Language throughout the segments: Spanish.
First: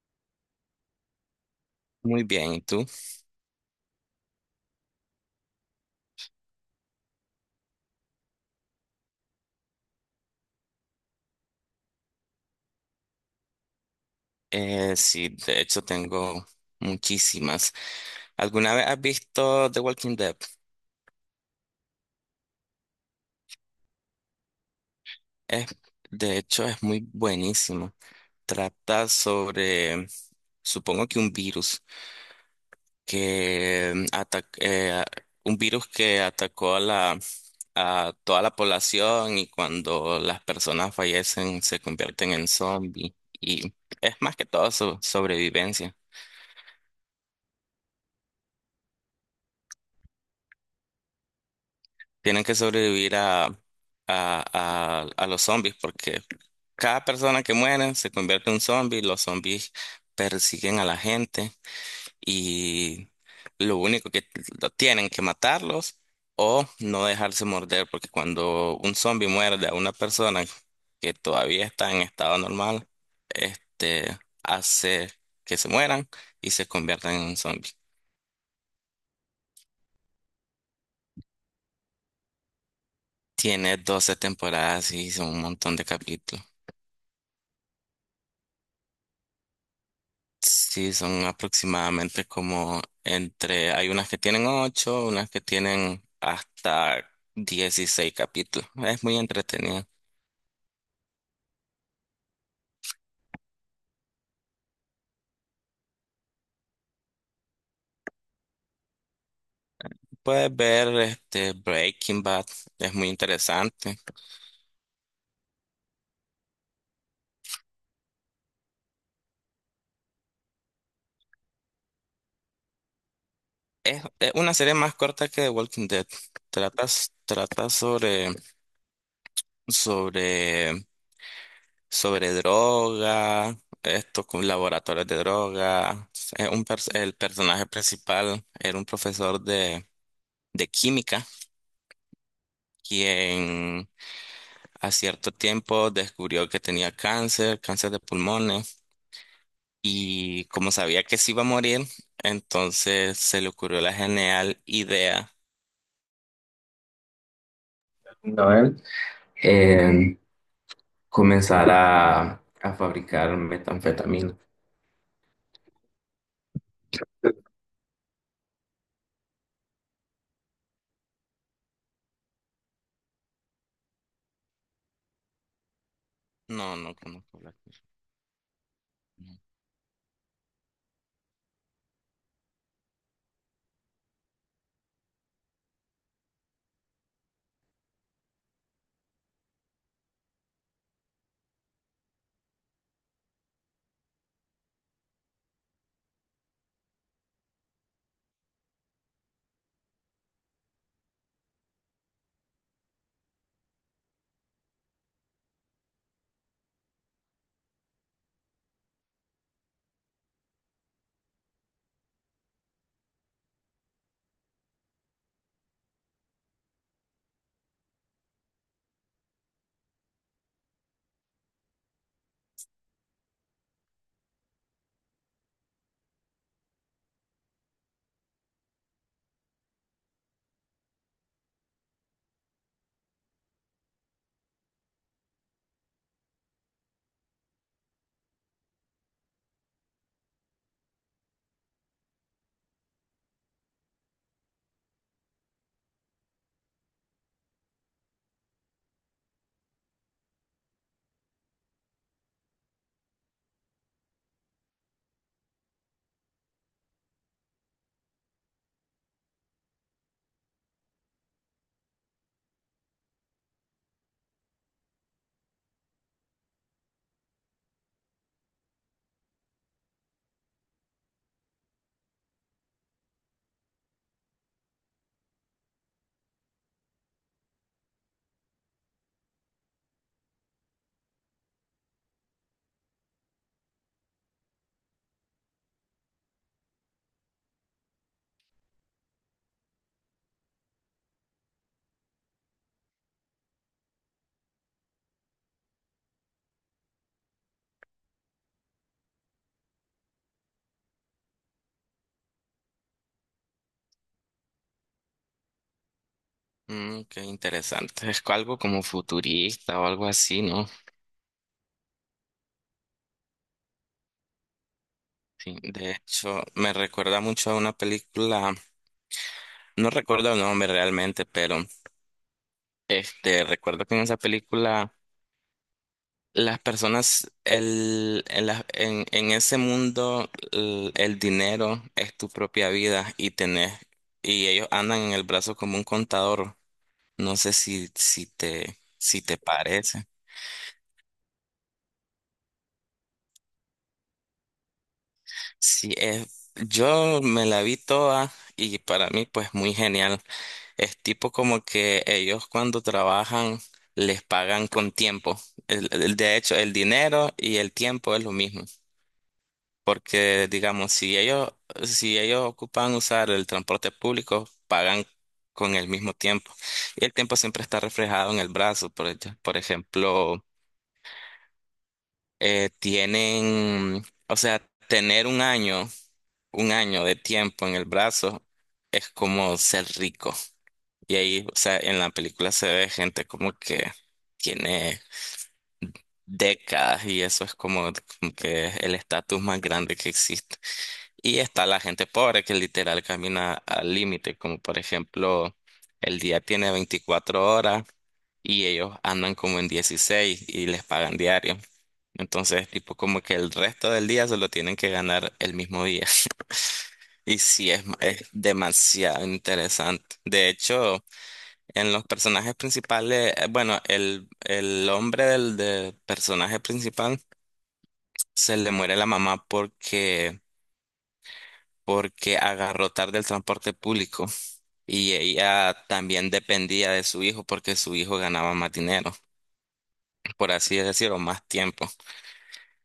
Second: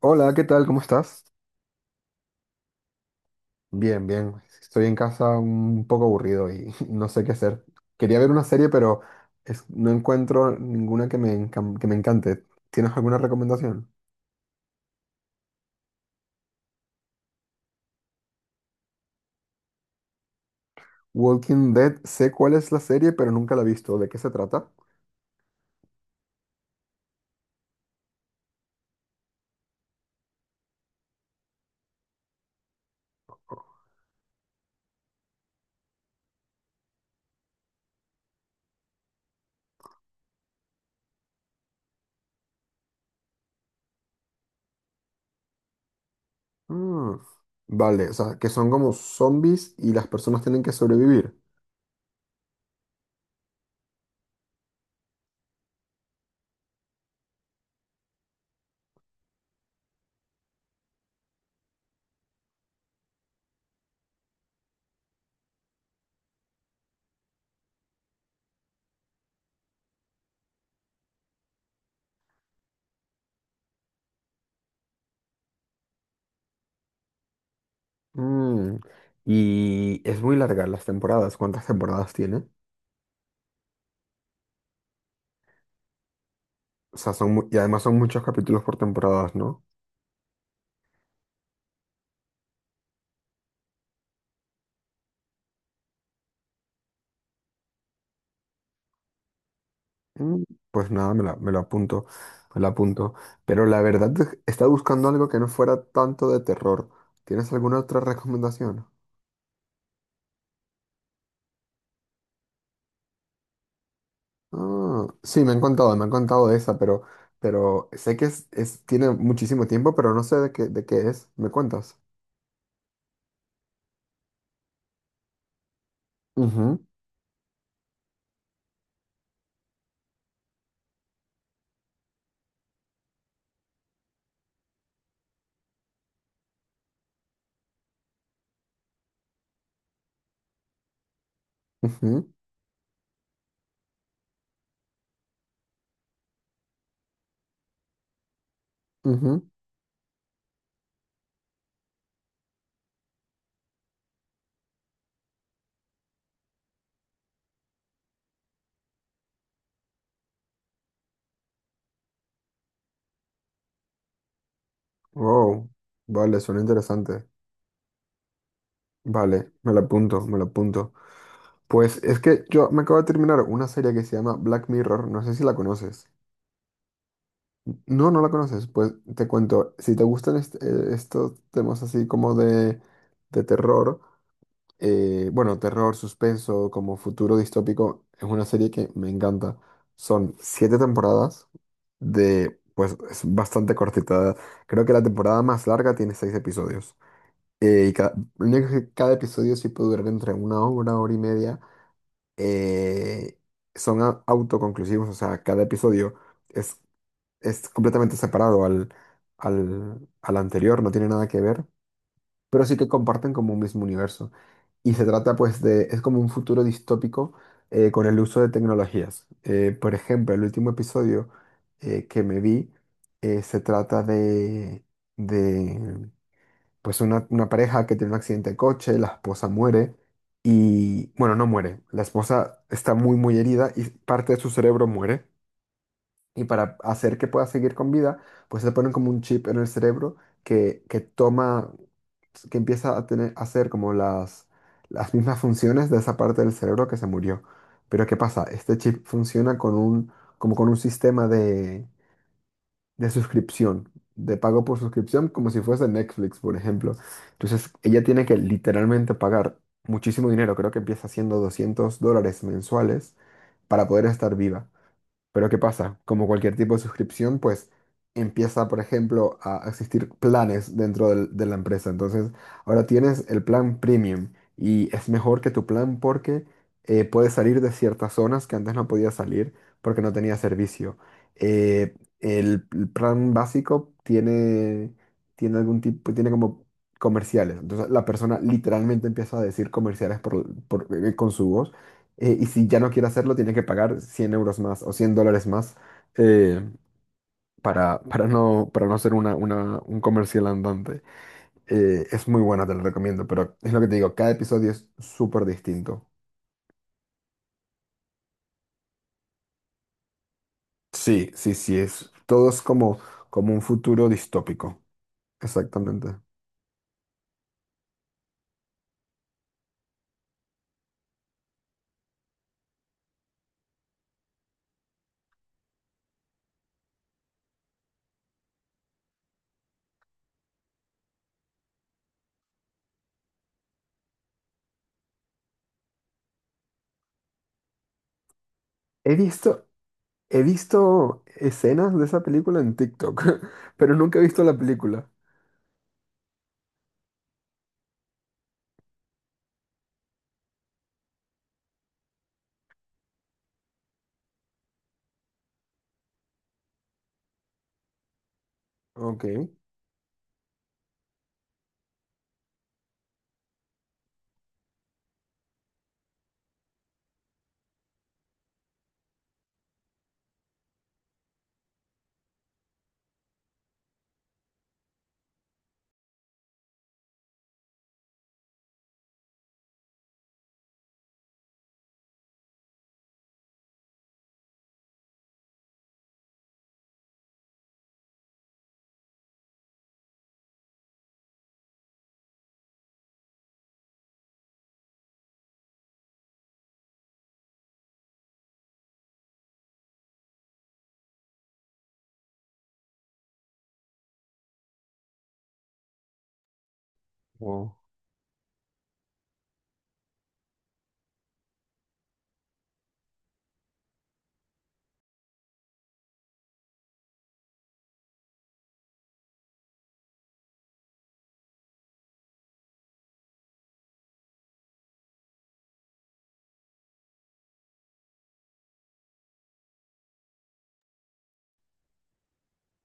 Hola, ¿qué tal? ¿Cómo estás? Muy bien, ¿y tú? Bien, bien. Estoy en casa un poco aburrido y no sé qué hacer. Quería ver una serie, pero no encuentro ninguna que me encante. ¿Tienes alguna recomendación? Sí, de hecho tengo muchísimas. ¿Alguna vez has visto The Walking Dead? Walking Dead, sé cuál es la serie, pero nunca la he visto. ¿De qué se trata? Es, de hecho es muy buenísimo. Trata sobre, supongo que un virus que ataca, un virus que atacó a toda la población y cuando las personas fallecen se convierten en zombies. Y es más que todo su sobrevivencia. Mm, Vale, o sea, que son como zombies y las personas tienen que sobrevivir. Tienen que sobrevivir a los zombies porque cada persona que muere se convierte en un zombie, los zombies persiguen a la gente y lo único que lo tienen que matarlos o no dejarse morder porque cuando un zombie muerde a una persona que todavía está en estado normal, este hace que se mueran y se conviertan en un zombie. Mm, Y es muy larga las temporadas. ¿Cuántas temporadas tiene? Tiene 12 temporadas y son un montón de capítulos. O sea, y además son muchos capítulos por temporadas, ¿no? Sí, son aproximadamente como hay unas que tienen ocho, unas que tienen hasta 16 capítulos. Es muy entretenido. Mm, Pues nada, me lo apunto, me lo apunto. Pero la verdad es estaba buscando algo que no fuera tanto de terror. ¿Tienes alguna otra recomendación? Puedes ver este Breaking Bad, es muy interesante. Ah, sí, me han contado de esa, pero sé que tiene muchísimo tiempo, pero no sé de qué es. ¿Me cuentas? Es una serie más corta que The Walking Dead. Ujú, Trata sobre, sobre, droga, esto con laboratorios de droga. Es el personaje principal era un profesor de química ujú, quien a cierto tiempo descubrió que tenía cáncer, cáncer de pulmones, ujú. y como sabía que se iba a morir, entonces se le ocurrió la genial idea. ¿No? Comenzar a fabricar metanfetamina. Wow, vale, suena interesante. Vale, me lo apunto, me lo apunto. Pues es que yo me acabo de terminar una serie que se llama Black Mirror, no sé si la conoces. No, no conozco la persona. No, no la conoces. Pues te cuento, si te gustan estos temas así como de, terror, bueno, terror, suspenso, como futuro distópico, es una serie que me encanta. Son siete temporadas pues es bastante cortita. Creo que la temporada más larga tiene seis episodios. Lo único que cada episodio sí puede durar entre una hora, hora y media. Eh, Son autoconclusivos, o sea, cada episodio. es es completamente separado al, anterior, no tiene nada que ver, pero sí que comparten como un mismo universo. Y se trata pues es como un futuro distópico, con el uso de tecnologías. Por ejemplo, el último episodio que me vi, se trata de pues una pareja que tiene un accidente de coche, la esposa muere y, bueno, no muere, la esposa está muy muy herida y parte de su cerebro muere. Y para hacer que pueda seguir con vida, pues se ponen como un chip en el cerebro que que empieza a hacer como las mismas funciones de esa parte del cerebro que se murió. Pero ¿qué pasa? Este chip funciona como con un sistema de suscripción, de pago por suscripción, como si fuese Netflix, por ejemplo. Entonces, ella tiene que literalmente pagar muchísimo dinero, creo que empieza siendo $200 mensuales para poder estar viva. Pero ¿qué pasa? Como cualquier tipo de suscripción, pues empieza, por ejemplo, a existir planes dentro de la empresa. Entonces, ahora tienes el plan premium y es mejor que tu plan porque puedes salir de ciertas zonas que antes no podías salir porque no tenía servicio. El plan básico tiene como comerciales. Entonces, la persona literalmente empieza a decir comerciales con su voz, y si ya no quiere hacerlo, tiene que pagar 100 € más o $100 más eh, para no ser una, un comercial andante. Es muy buena, te lo recomiendo, pero es lo que te digo, cada episodio es súper distinto. Mm, qué interesante. Algo como futurista o algo así, ¿no? Sí, sí, sí, todo es como un futuro distópico. Sí. De Exactamente. hecho, me recuerda mucho a una película, no recuerdo el nombre realmente, pero recuerdo que en esa película las personas, en ese mundo, el dinero es tu propia vida y tenés, y ellos andan en el brazo como un contador. No sé si, si te, He si te visto, parece. he visto escenas de esa película en TikTok, pero nunca he visto la película. Sí, yo me la vi toda y para mí pues muy genial. Es tipo como que ellos cuando trabajan les pagan con tiempo. De hecho, el dinero y el tiempo es lo mismo. Ok. Porque, digamos, si ellos ocupan usar el transporte público, pagan con el mismo tiempo. Y el tiempo siempre está reflejado en el brazo. Por ejemplo, o sea, tener un año de tiempo en el brazo es como ser rico. Y ahí, o sea, en la película se ve gente como que tiene décadas y eso es como que el estatus más grande que existe. Y está la gente pobre que literal camina al límite, como por ejemplo, el día tiene 24 horas y ellos andan como en 16 y les pagan diario. Entonces, tipo como que el resto del día se lo tienen que ganar el mismo día. Y sí, Wow. es demasiado interesante. De hecho, en los personajes principales, bueno, el hombre del personaje principal se le muere la mamá porque agarró tarde el transporte público y ella también dependía de su hijo porque su hijo ganaba más dinero, por así decirlo, más tiempo.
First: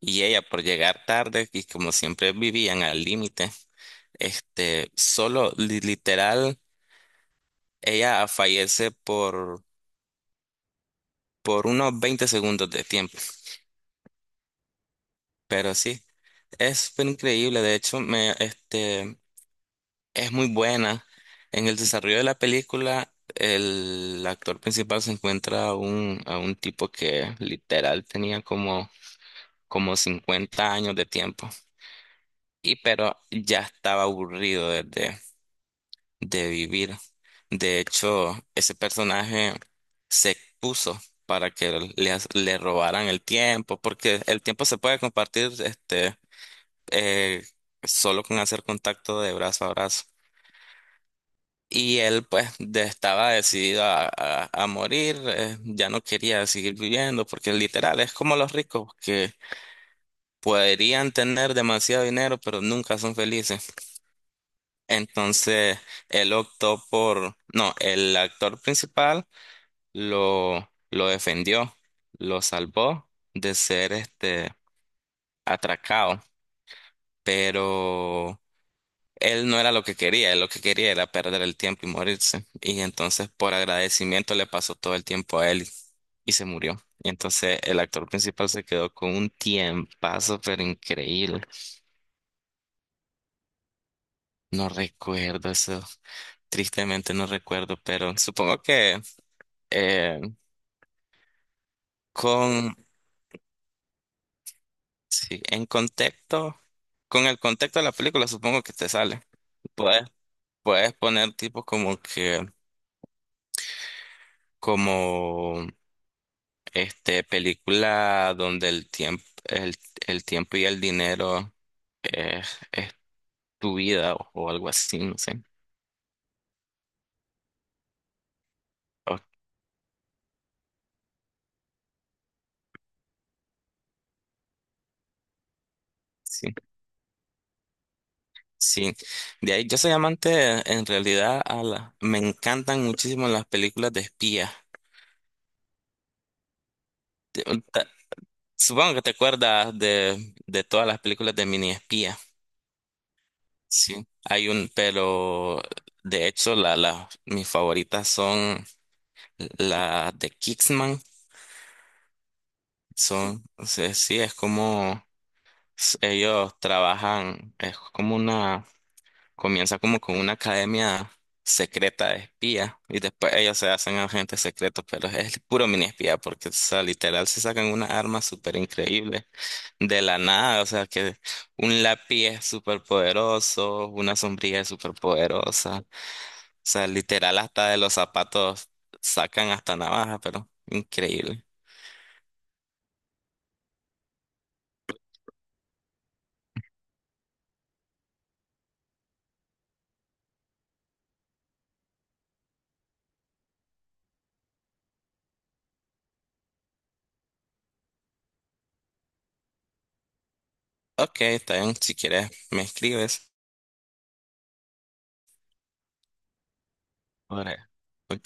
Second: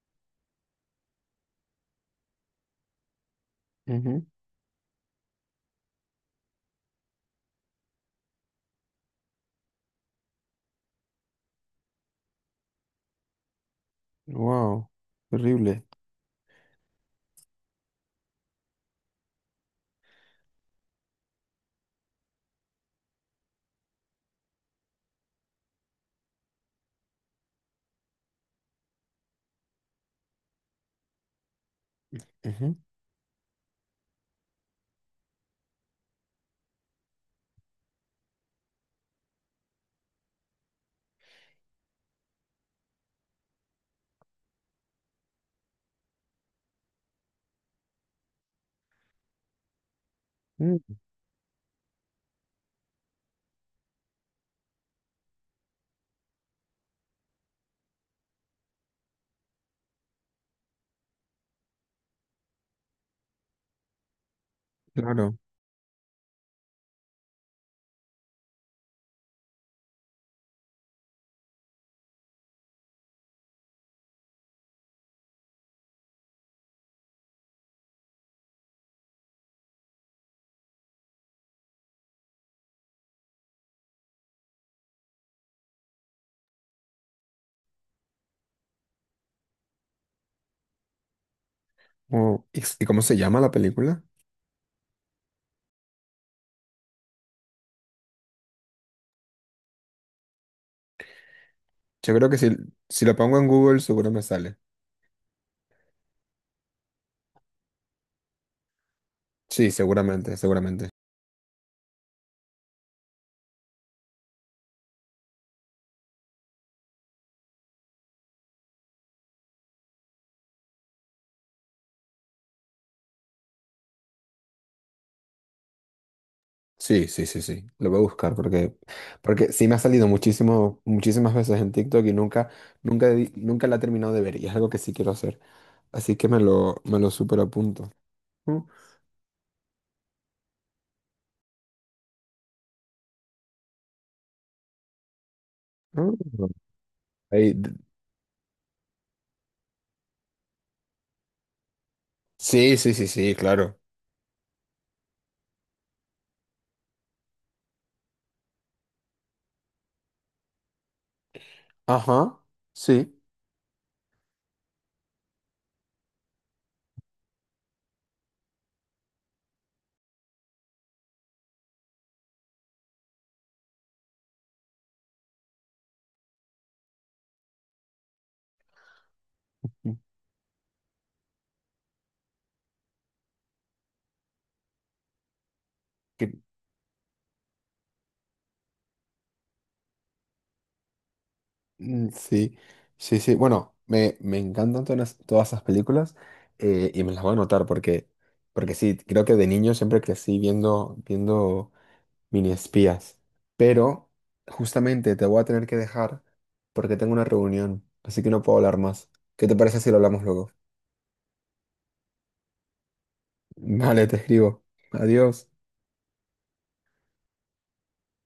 Y ella por llegar tarde y como siempre vivían al límite, Ujú. Solo literal, ella fallece por unos 20 segundos de tiempo. Wow. Pero Terrible. sí, es fue increíble. De hecho, es muy buena. En el desarrollo de la película, el actor principal se encuentra a un tipo que literal tenía como 50 años de tiempo. Ujú. Y pero ya estaba aburrido de vivir. De hecho, ese personaje se puso para que le robaran el tiempo, porque el tiempo se puede compartir eh, solo con hacer contacto de brazo a brazo. Mm, Y él pues estaba decidido a morir, ya no quería seguir viviendo, porque literal es como los ricos que podrían tener demasiado dinero, pero nunca son felices. claro. Entonces él optó no, el actor principal lo defendió, lo salvó de ser atracado, pero él no era lo que quería, él lo que quería era perder el tiempo y morirse. Y entonces por agradecimiento le pasó todo el tiempo a él y se murió. Y entonces el actor principal se quedó con un tiempazo, pero increíble. Oh, ¿y cómo se llama la película? No recuerdo eso, tristemente no recuerdo, pero supongo que eh, Yo creo que si, con, si lo pongo en Google seguro me sale. sí, en contexto, con el contexto de la película supongo que te sale. Sí, Puedes, seguramente, seguramente. puedes poner tipo como que, como... película donde el tiempo y el dinero es tu vida o algo así, no sé. Sí, sí, sí, sí. Lo voy a buscar porque, O- porque sí me ha salido muchísimo, muchísimas veces en TikTok y nunca la he terminado de ver y es algo que sí quiero hacer. Así que me sí, lo, me lo super apunto. Mm, sí. De ahí yo soy amante en realidad me encantan muchísimo las películas de espías. mm. Te- Ahí. ta- Supongo que te acuerdas de todas las películas de mini espía. Sí, sí, sí, sí, claro. Sí. Pero de hecho mis favoritas son las de Kingsman. Ajá, sí. Son, o sea, sí, es como ellos trabajan, comienza como con una academia secreta de espía y después ellos se hacen agentes secretos, pero es puro mini espía porque, o sea, literal se sacan unas armas súper increíbles de la nada, o sea, que un lápiz es súper poderoso, una sombrilla es súper poderosa, o sea, literal hasta de los zapatos sacan hasta navaja, pero increíble. Mm, sí, sí, sí. Bueno, me encantan todas esas películas, y me las voy a anotar porque sí, creo que de niño siempre crecí viendo mini espías. Pero justamente te voy a tener que dejar porque tengo una reunión, así que no puedo hablar más. ¿Qué te parece si lo hablamos luego? Ok, está bien, si quieres me escribes. Vale, te escribo. Adiós. Ahora,